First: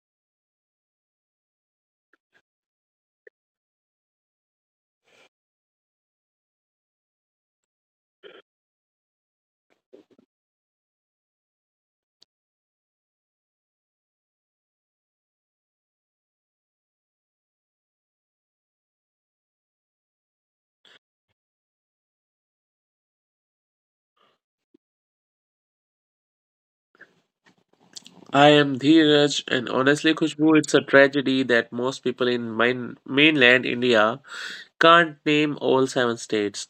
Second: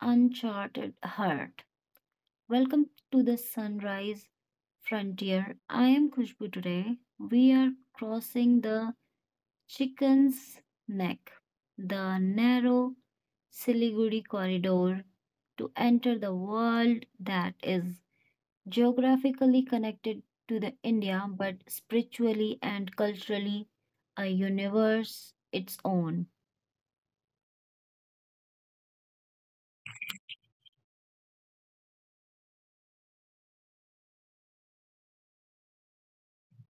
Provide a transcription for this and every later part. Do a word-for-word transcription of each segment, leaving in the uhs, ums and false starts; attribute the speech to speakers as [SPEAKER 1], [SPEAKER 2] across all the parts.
[SPEAKER 1] Uncharted Heart. Welcome to the Sunrise Frontier. I am Khushbu today. We are crossing the Chicken's Neck, the narrow Siliguri corridor, to enter the world that is geographically connected to the India but spiritually and culturally a universe its own.
[SPEAKER 2] I am Dheeraj, and honestly, Khushbu, it's a tragedy that most people in main, mainland India can't name all seven states,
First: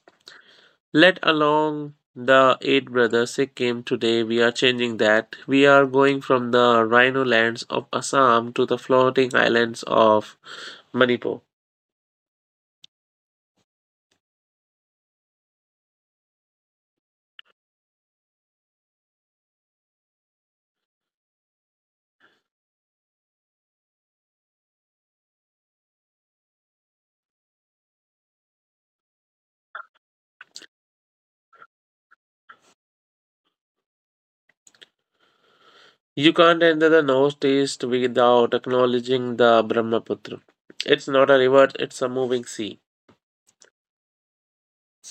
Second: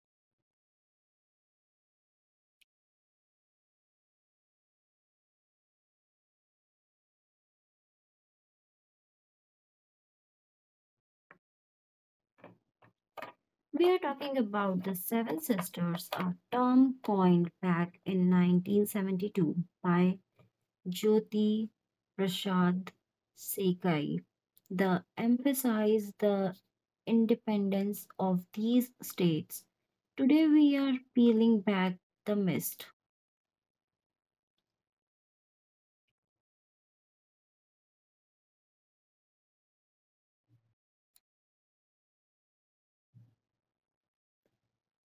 [SPEAKER 2] let alone the eight brothers Sikkim. Today, we are changing that. We are going from the rhino lands of Assam to the floating islands of Manipur.
[SPEAKER 1] We are talking about the Seven Sisters, a term coined back in nineteen seventy-two by Jyoti Prasad Sekai. The emphasize the independence of these states. Today we are peeling back the mist,
[SPEAKER 2] You can't enter the northeast without acknowledging the Brahmaputra. It's not a river, it's a moving sea.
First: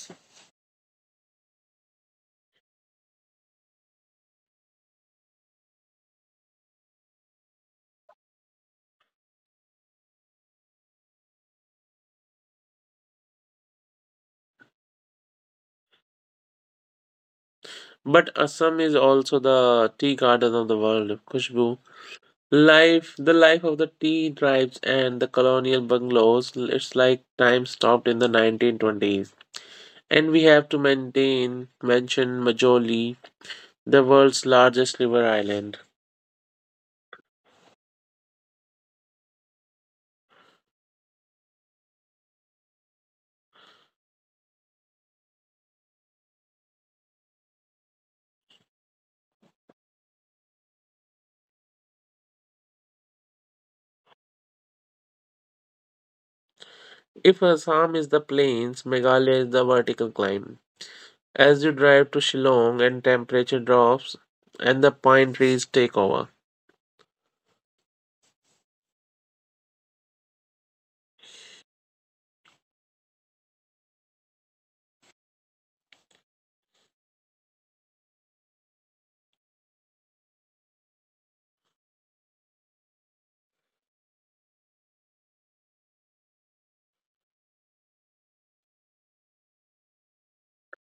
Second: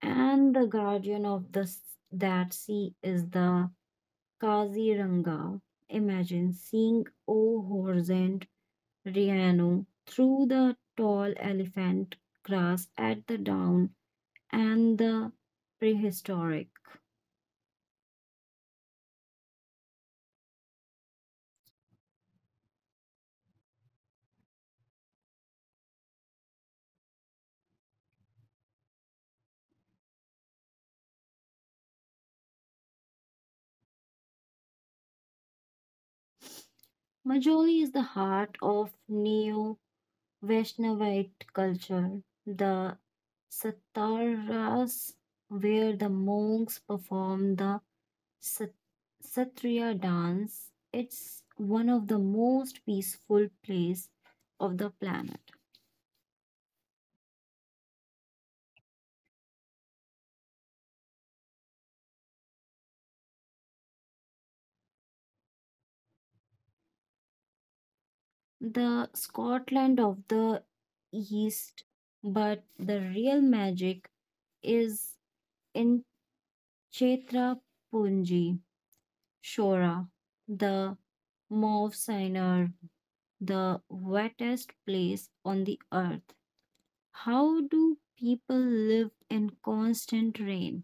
[SPEAKER 1] and the guardian of the s- that sea is the Kaziranga. Imagine seeing O Riano through the tall elephant grass at the down and the prehistoric.
[SPEAKER 2] But Assam is also the tea garden of the world, Khushbu. Life, the life of the tea tribes and the colonial bungalows, it's like time stopped in the nineteen twenties. And we have to maintain, mention Majoli, the world's largest river island.
[SPEAKER 1] Majoli is the heart of Neo Vaishnavite culture. The Sataras, where the monks perform the Sat- Satriya dance, it's one of the most peaceful place of the planet.
[SPEAKER 2] If Assam is the plains, Meghalaya is the vertical climb. As you drive to Shillong and temperature drops and the pine trees take over,
[SPEAKER 1] The Scotland of the East, but the real magic is in Chetra Punji, Shora, the Mauve Sinai, the wettest place on the earth. How do people live in constant rain?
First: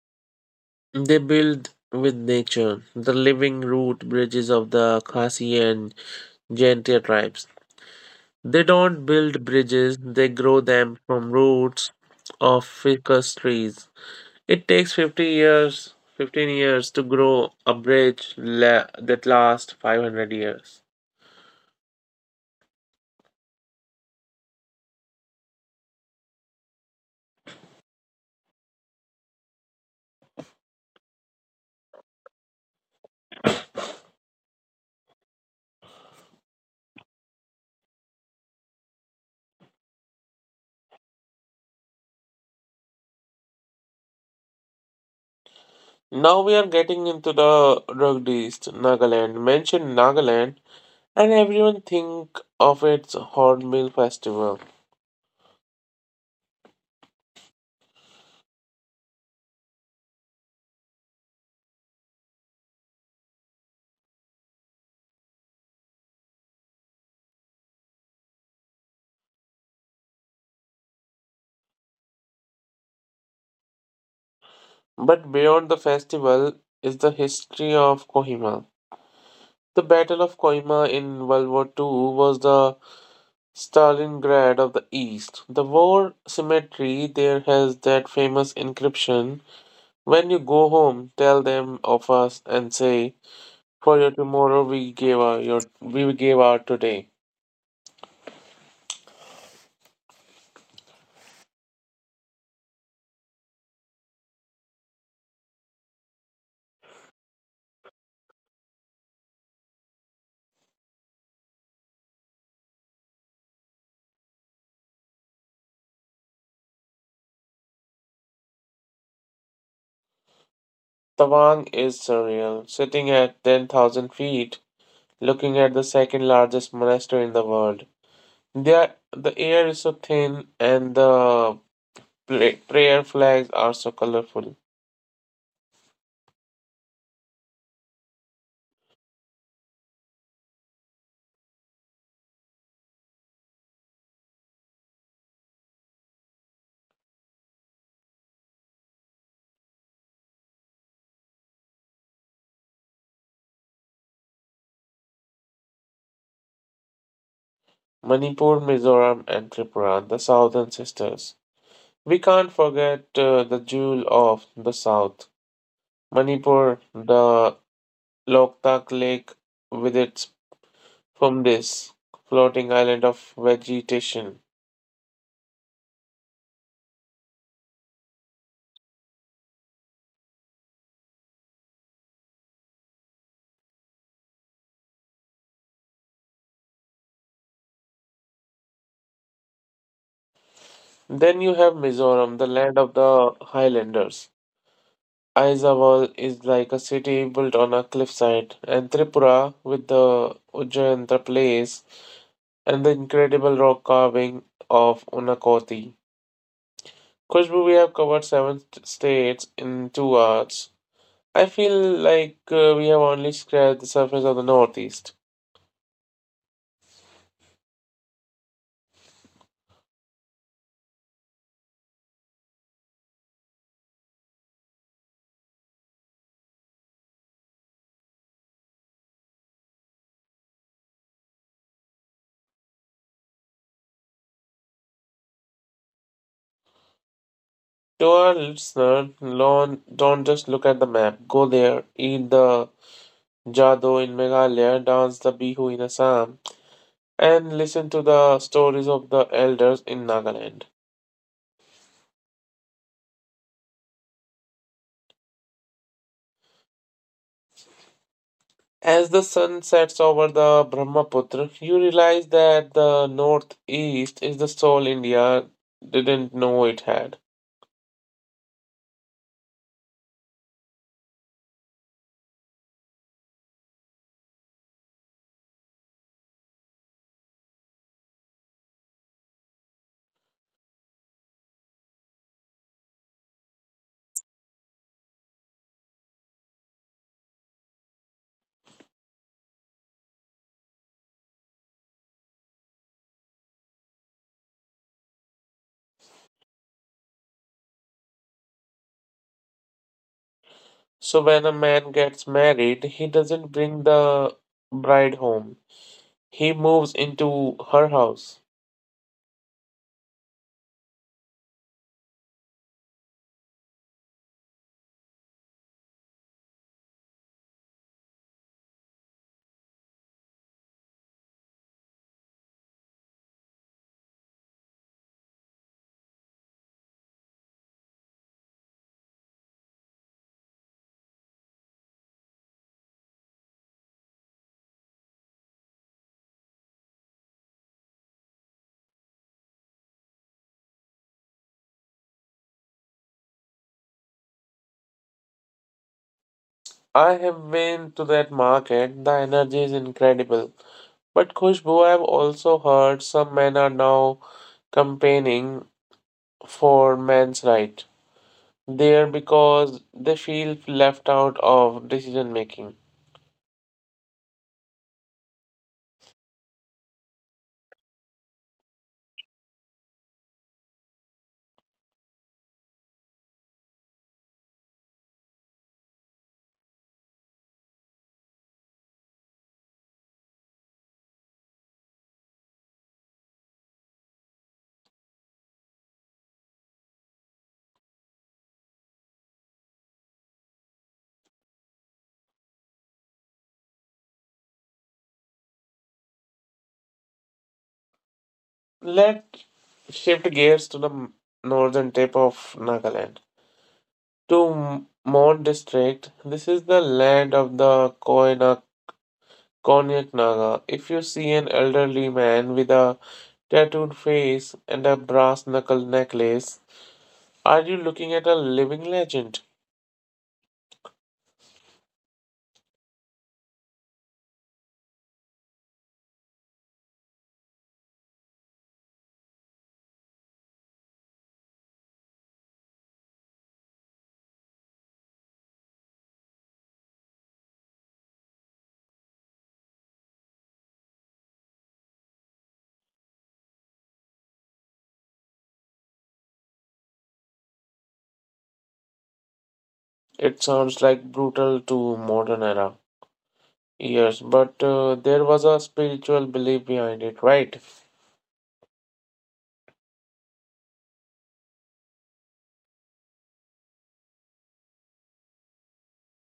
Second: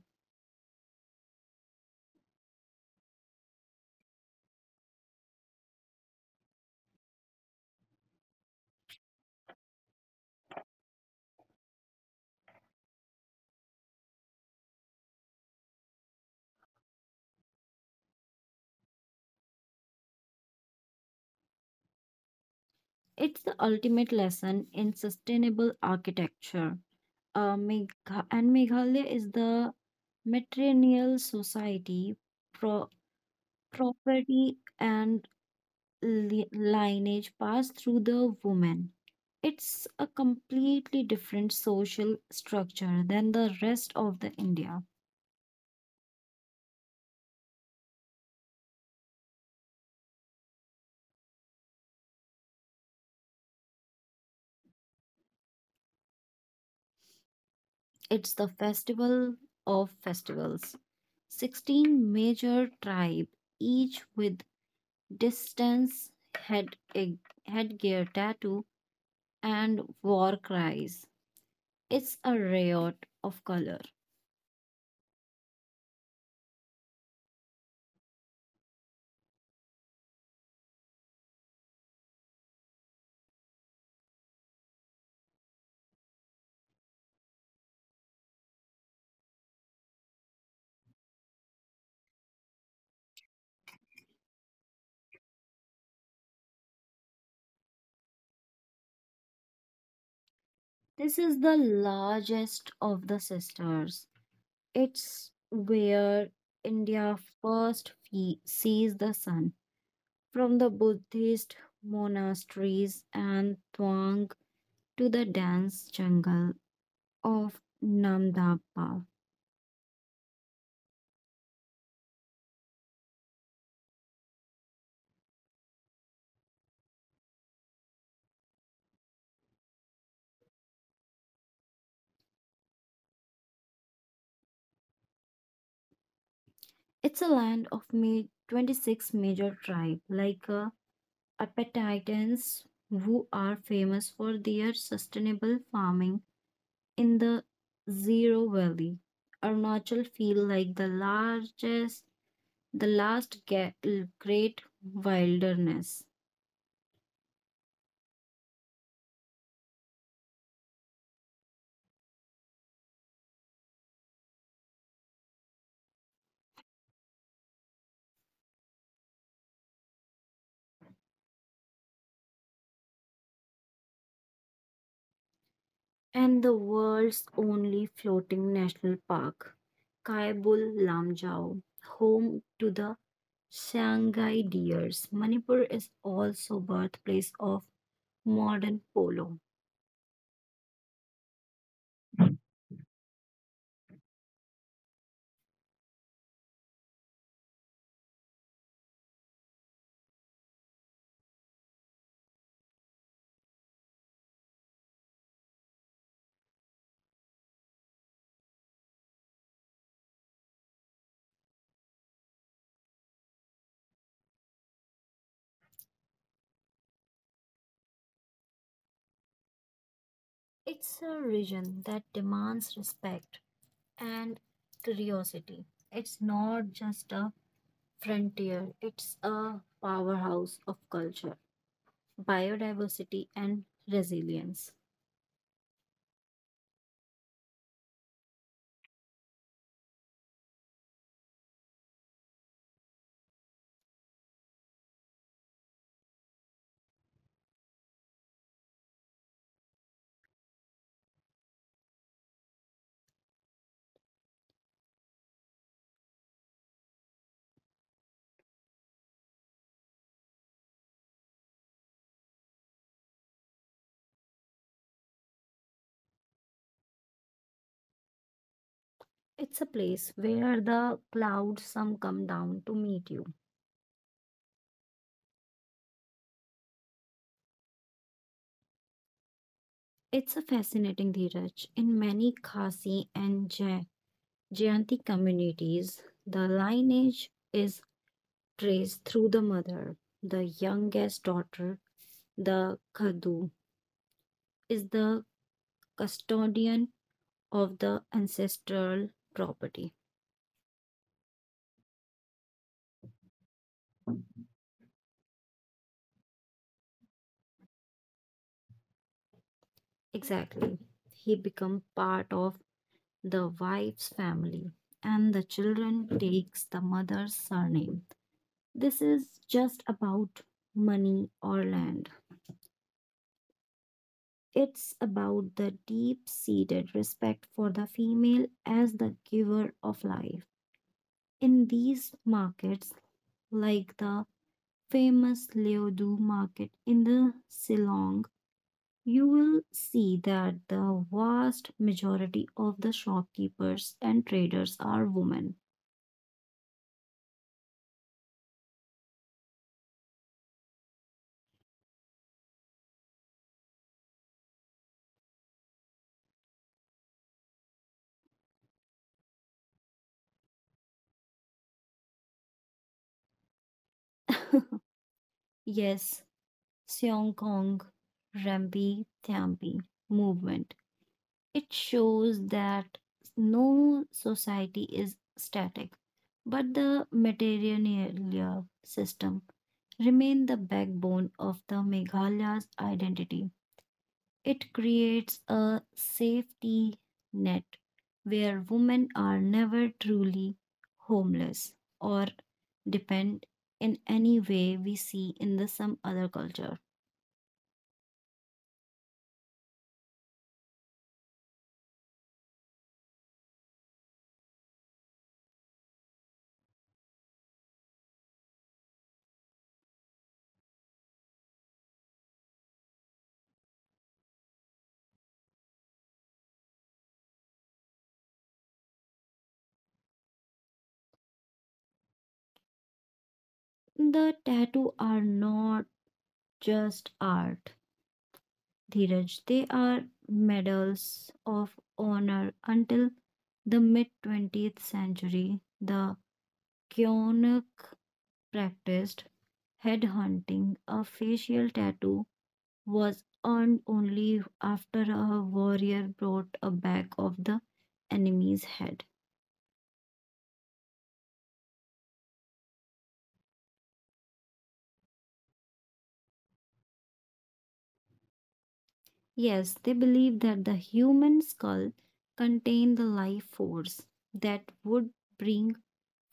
[SPEAKER 2] they build with nature, the living root bridges of the Khasi and Jaintia tribes. They don't build bridges, they grow them from roots of ficus trees. It takes fifty years, fifteen years to grow a bridge la- that lasts five hundred years.
[SPEAKER 1] It's the ultimate lesson in sustainable architecture. Uh, Megha- and Meghalaya is the matrilineal society pro- property and li- lineage pass through the woman. It's a completely different social structure than the rest of the India.
[SPEAKER 2] Now we are getting into the rugged East, Nagaland. Mention Nagaland and everyone think of its Hornbill Festival.
[SPEAKER 1] It's the festival of festivals. sixteen major tribe, each with distance, head, eh, headgear tattoo, and war cries. It's a riot of color.
[SPEAKER 2] But beyond the festival is the history of Kohima. The Battle of Kohima in World War two was the Stalingrad of the East. The war cemetery there has that famous inscription: "When you go home, tell them of us and say, for your tomorrow we gave our your we gave our today."
[SPEAKER 1] This is the largest of the sisters. It's where India first fe- sees the sun, from the Buddhist monasteries and Thuang to the dense jungle of Namdapa.
[SPEAKER 2] Tawang is surreal, sitting at ten thousand feet, looking at the second largest monastery in the world. The, the air is so thin and the pla- prayer flags are so colorful.
[SPEAKER 1] It's a land of ma- twenty-six major tribes like uh, Apatitans who are famous for their sustainable farming in the Zero Valley. Arunachal feel like the largest the last ga- great wilderness,
[SPEAKER 2] Manipur, Mizoram, and Tripura, the southern sisters. We can't forget uh, the jewel of the South, Manipur, the Loktak Lake with its Pumdis, floating island of vegetation.
[SPEAKER 1] and the world's only floating national park, Kaibul Lamjau, home to the Shanghai deers. Manipur is also birthplace of modern polo.
[SPEAKER 2] Then you have Mizoram, the land of the highlanders. Aizawal is like a city built on a cliffside, and Tripura with the Ujjayantra place and the incredible rock carving of Unakoti. Kushbu, we have covered seven states in two hours. I feel like uh, we have only scratched the surface of the Northeast.
[SPEAKER 1] It's a region that demands respect and curiosity. It's not just a frontier, it's a powerhouse of culture, biodiversity, and resilience.
[SPEAKER 2] To our listener, learn, don't just look at the map. Go there, eat the jado in Meghalaya, dance the bihu in Assam, and listen to the stories of the elders in Nagaland. As the sun sets over the Brahmaputra, you realize that the Northeast is the soul India didn't know it had.
[SPEAKER 1] It's a place where the clouds some come down to meet you. It's a fascinating Dheeraj. In many Khasi and Jai- Jayanti communities, the lineage is traced through the mother. The youngest daughter, the Khadu, is the custodian of the ancestral property.
[SPEAKER 2] So when a man gets married, he doesn't bring the bride home. He moves into her house.
[SPEAKER 1] Exactly. He becomes part of the wife's family and the children takes the mother's surname. This is just about money or land. It's about the deep seated respect for the female as the giver of life. In these markets, like the famous Leodu market in the Silong, you will see that the vast majority of the shopkeepers and traders are women.
[SPEAKER 2] I have been to that market. The energy is incredible. But Khushbu, I've also heard some men are now campaigning for men's right there because they feel left out of decision making.
[SPEAKER 1] Yes, Seong Kong Rambi Thambi movement. It shows that no society is static, but the material system remain the backbone of the Meghalaya's identity. It creates a safety net where women are never truly homeless or depend in any way we see in the some other culture.
[SPEAKER 2] Let's shift gears to the northern tip of Nagaland. To M- Mon district, this is the land of the Koina Konyak Naga. If you see an elderly man with a tattooed face and a brass knuckle necklace, are you looking at a living legend?
[SPEAKER 1] The tattoo are not just art. Dheeraj, they are medals of honor until the mid twentieth century. The Kyonak practiced headhunting. A facial tattoo was earned only after a warrior brought a back of the enemy's head.
[SPEAKER 2] It sounds like brutal to modern era. Yes, but uh, there was a spiritual belief behind it, right?
[SPEAKER 1] Yes, they believed that the human skull contained the life force that would bring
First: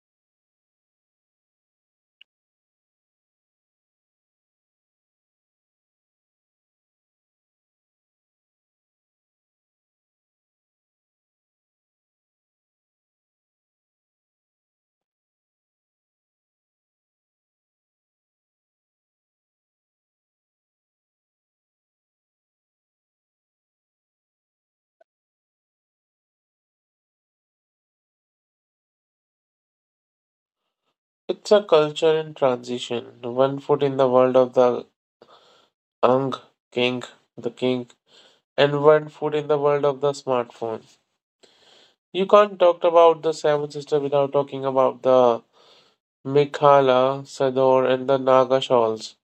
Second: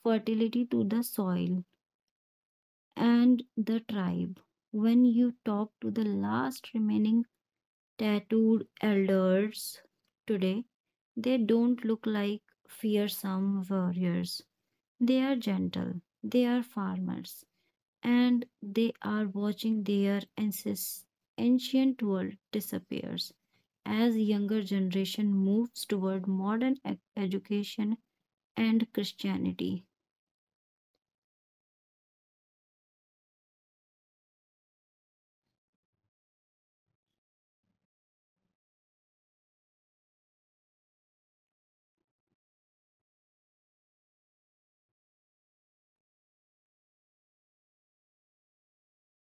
[SPEAKER 1] fertility to the soil and the tribe. When you talk to the last remaining tattooed elders today, they don't look like fearsome warriors. They are gentle, they are farmers, and they are watching their ances- ancient world disappears as younger generation moves toward modern ec- education and Christianity.
[SPEAKER 2] It's a culture in transition. One foot in the world of the Ang King, the King, and one foot in the world of the smartphone. You can't talk about the Seven Sister without talking about the Mikhala, Sador, and the Naga shawls.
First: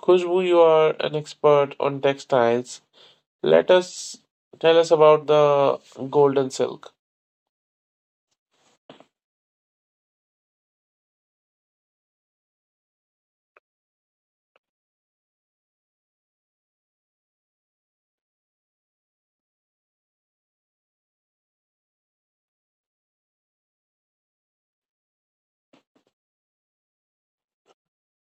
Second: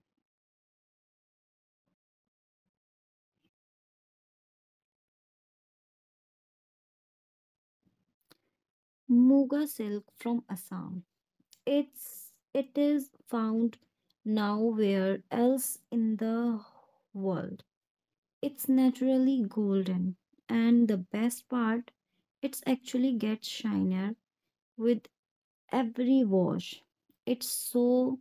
[SPEAKER 2] Khushbu, you are an expert on textiles. Let us Tell us about the golden silk.
[SPEAKER 1] Muga silk from Assam. It's it is found nowhere else in the world. It's naturally golden, and the best part, it's actually gets shinier with every wash. It's so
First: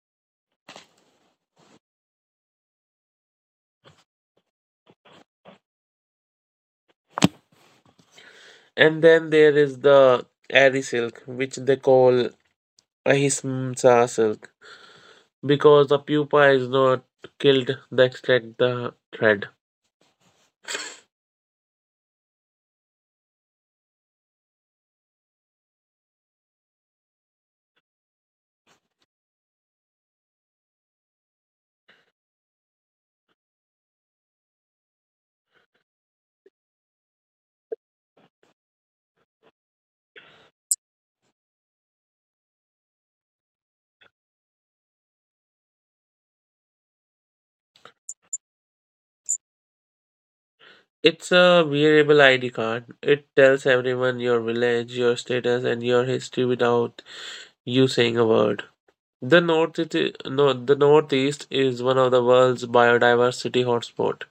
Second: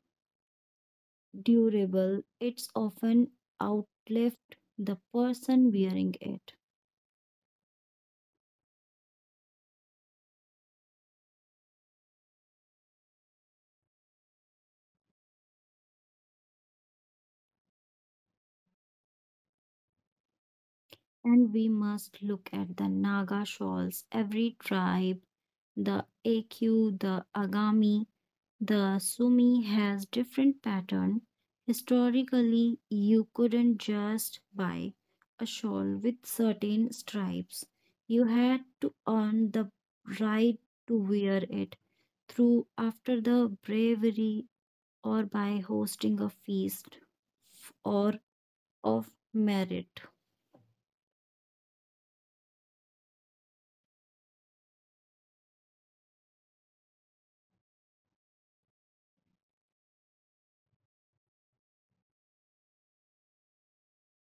[SPEAKER 1] durable. It's often outlived the person wearing it.
[SPEAKER 2] And then there is the Ari silk, which they call Ahismsa silk, because the pupa is not killed they extract the thread.
[SPEAKER 1] And we must look at the Naga shawls. Every tribe, the A Q, the Agami, the Sumi has different pattern. Historically, you couldn't just buy a shawl with certain stripes. You had to earn the right to wear it through after the bravery or by hosting a feast f- or of merit.
[SPEAKER 2] It's a wearable I D card. It tells everyone your village, your status, and your history without you saying a word. The North, no, The Northeast is one of the world's biodiversity hotspot.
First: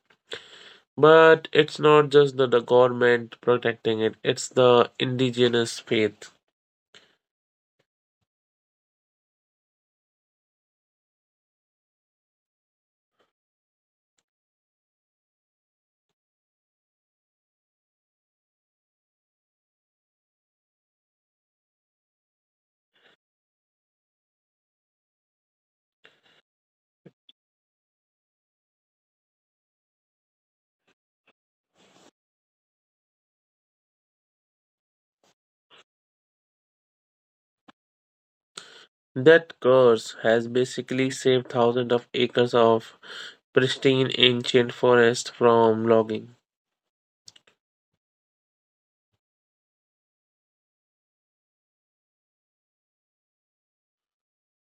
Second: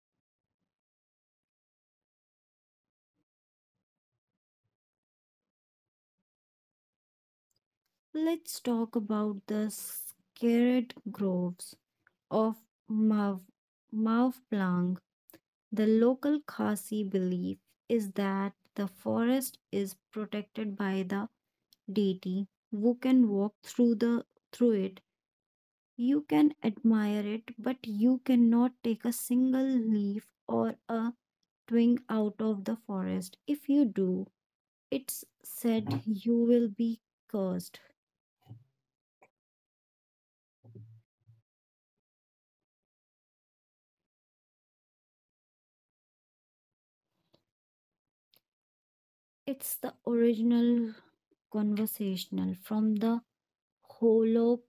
[SPEAKER 2] But it's not just the, the government protecting it, it's the indigenous faith.
[SPEAKER 1] Let's talk about the sacred groves of Mav, Mavplang. The local Khasi belief is that the forest is protected by the deity who can walk through the through it. You can admire it, but you cannot take a single leaf or a twig out of the forest. If you do, it's said you will be cursed.
[SPEAKER 2] That curse has basically saved thousands of acres of pristine ancient forest from logging.
[SPEAKER 1] It's the original conversational from the hollow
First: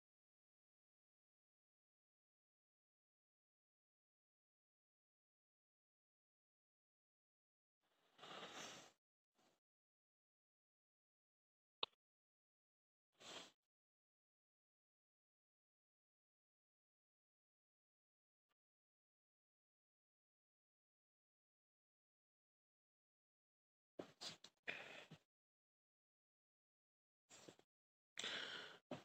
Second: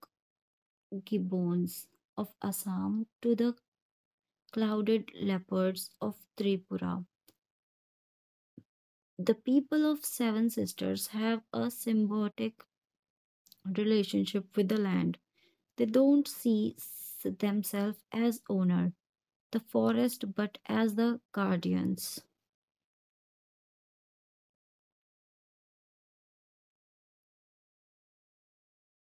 [SPEAKER 1] gibbons of Assam to the clouded leopards of Tripura. The people of Seven Sisters have a symbiotic relationship with the land. They don't see s- themselves as owner, the forest, but as the guardians.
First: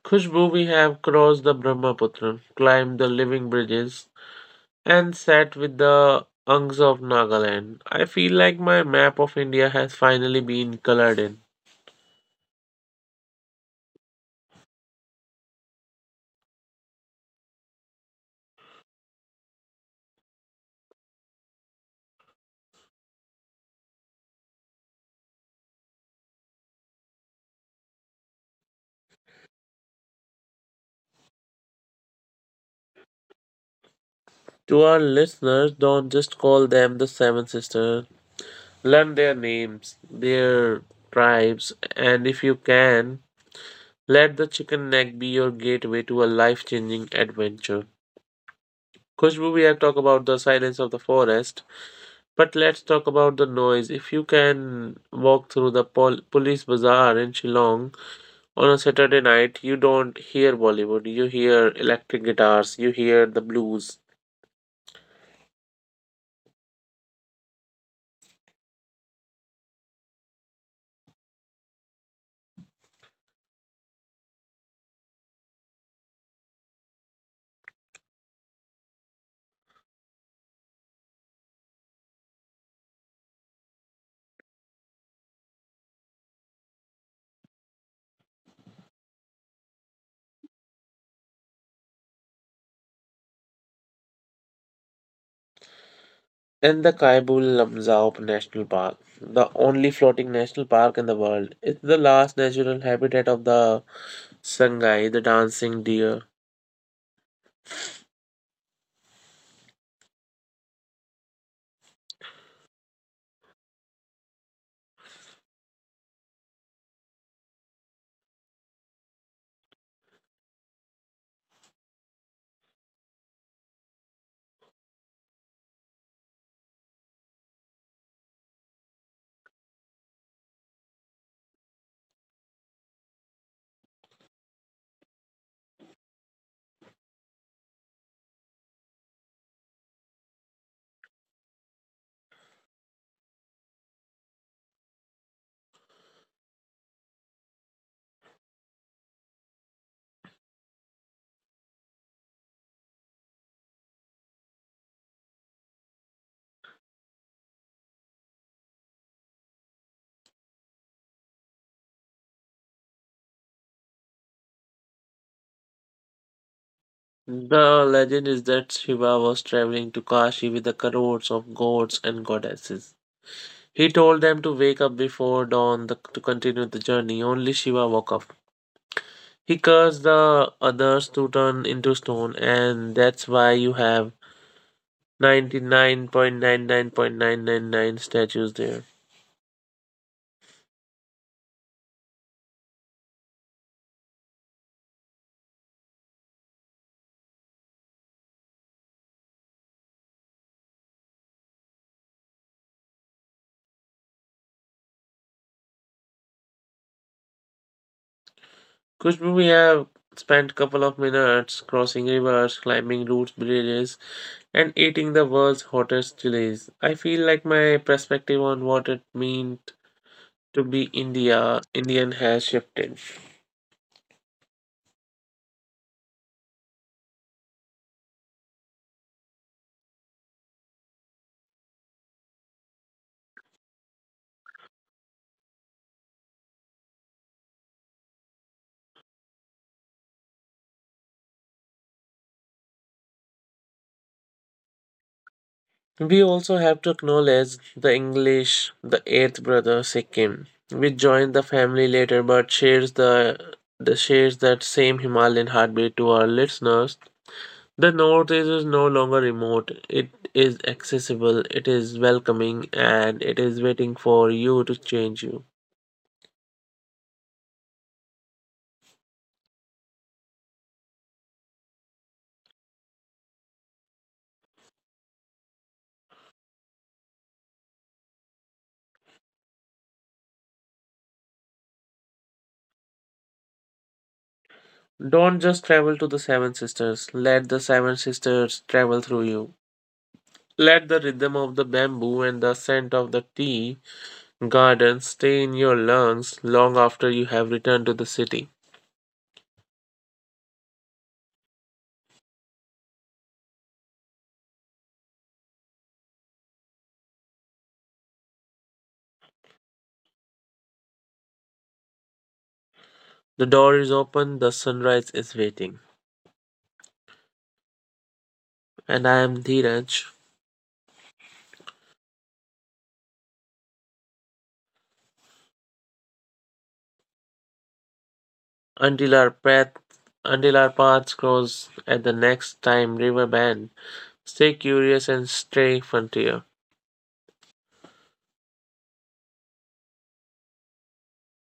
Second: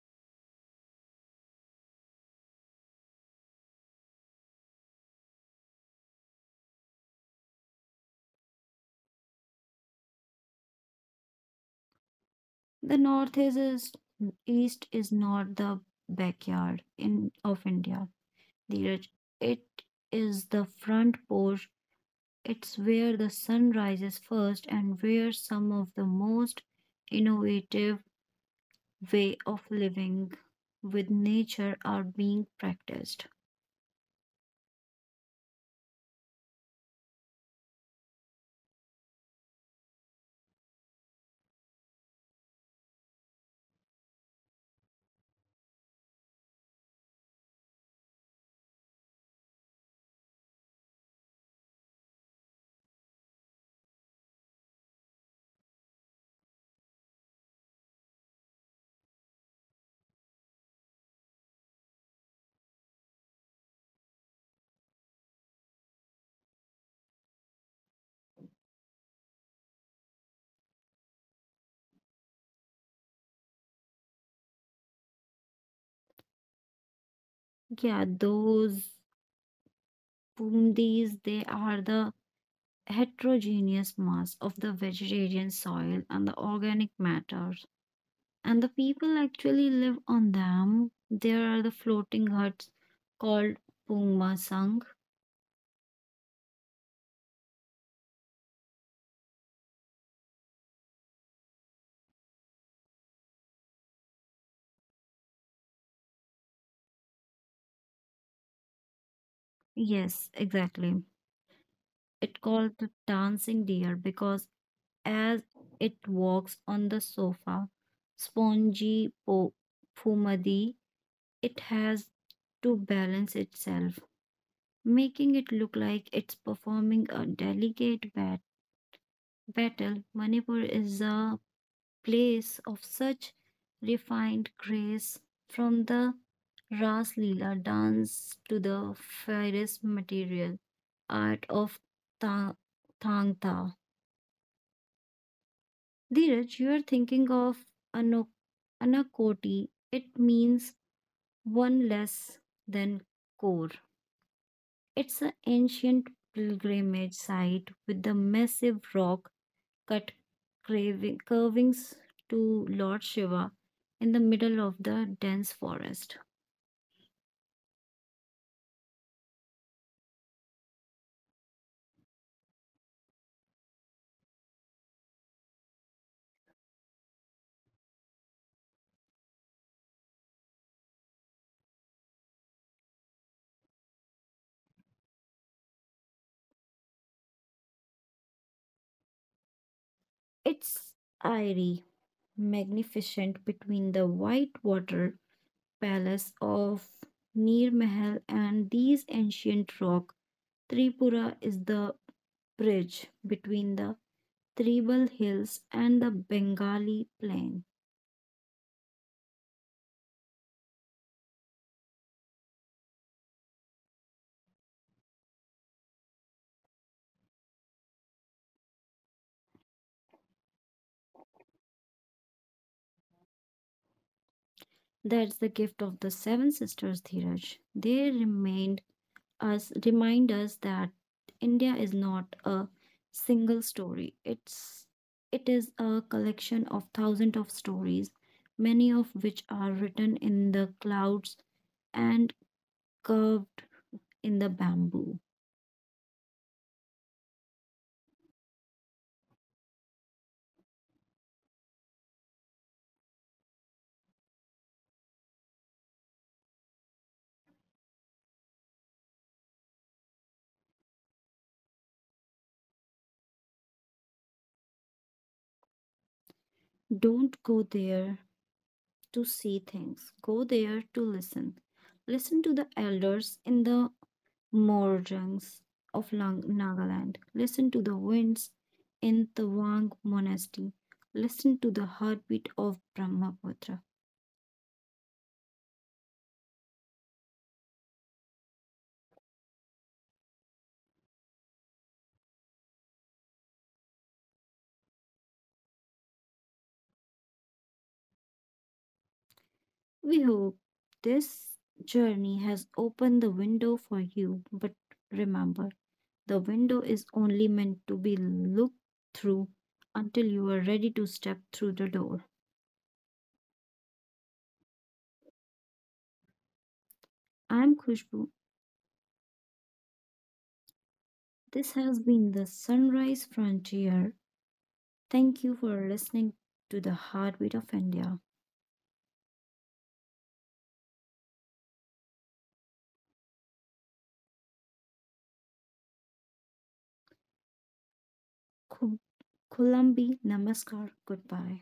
[SPEAKER 2] Khushbu, we have crossed the Brahmaputra, climbed the living bridges, and sat with the Angs of Nagaland. I feel like my map of India has finally been colored in.
[SPEAKER 1] The north is, is east is not the backyard in of India, Dheeraj. It is the front porch. It's where the sun rises first and where some of the most innovative way of living with nature are being practiced.
[SPEAKER 2] To our listeners, don't just call them the Seven Sisters. Learn their names, their tribes, and if you can, let the chicken neck be your gateway to a life changing adventure. Khushbu, we have talked about the silence of the forest, but let's talk about the noise. If you can walk through the pol- police bazaar in Shillong on a Saturday night, you don't hear Bollywood, you hear electric guitars, you hear the blues.
[SPEAKER 1] Yeah, those boom these they are the heterogeneous mass of the vegetarian soil and the organic matters. And the people actually live on them. There are the floating huts called Pungma Sang.
[SPEAKER 2] In the Kaibul Lamzao National Park, the only floating national park in the world, it's the last natural habitat of the Sangai, the dancing deer.
[SPEAKER 1] Yes, exactly. It called the dancing deer because as it walks on the sofa, spongy po- pumadi, it has to balance itself, making it look like it's performing a delicate balance battle, Manipur is a place of such refined grace from the Ras Leela dance to the fairest material art of ta- Thang Tha. Dheeraj, you are thinking of ano- Anakoti. It means one less than core. It's an ancient pilgrimage site with the massive rock cut craving, curvings to Lord Shiva in the middle of the dense forest.
[SPEAKER 2] The legend is that Shiva was traveling to Kashi with the crores of gods and goddesses. He told them to wake up before dawn the, to continue the journey. Only Shiva woke up. He cursed the others to turn into stone, and that's why you have ninety-nine point nine nine point nine nine nine statues there.
[SPEAKER 1] It's airy, magnificent between the white water palace of Nirmahal and these ancient rock. Tripura is the bridge between the Tribal Hills and the Bengali Plain.
[SPEAKER 2] Kushbu, we have spent couple of minutes crossing rivers, climbing root bridges, and eating the world's hottest chilies. I feel like my perspective on what it meant to be India Indian has shifted.
[SPEAKER 1] That's the gift of the Seven Sisters, Dheeraj. They remain us Remind us that India is not a single story. It's it is a collection of thousands of stories, many of which are written in the clouds and curved in the bamboo.
[SPEAKER 2] We also have to acknowledge the English, the eighth brother Sikkim, which joined the family later but shares the the shares that same Himalayan heartbeat to our listeners. The North is no longer remote. It is accessible, it is welcoming, and it is waiting for you to change you.
[SPEAKER 1] Don't go there to see things. Go there to listen. Listen to the elders in the Morjungs of Lang- Nagaland. Listen to the winds in the Wang Monastery. Listen to the heartbeat of Brahmaputra.
[SPEAKER 2] Don't just travel to the Seven Sisters. Let the Seven Sisters travel through you. Let the rhythm of the bamboo and the scent of the tea garden stay in your lungs long after you have returned to the city.
[SPEAKER 1] We hope this journey has opened the window for you, but remember, the window is only meant to be looked through until you are ready to step through the door.
[SPEAKER 2] The door is open, the sunrise is waiting.
[SPEAKER 1] I'm Khushbu.
[SPEAKER 2] And I am Dheeraj.
[SPEAKER 1] This has been the Sunrise Frontier. Thank you for listening to the heartbeat of India.
[SPEAKER 2] Until our path until our paths cross at the next time river bend. Stay curious and stay frontier.
[SPEAKER 1] Khub Khullambi Namaskar. Goodbye.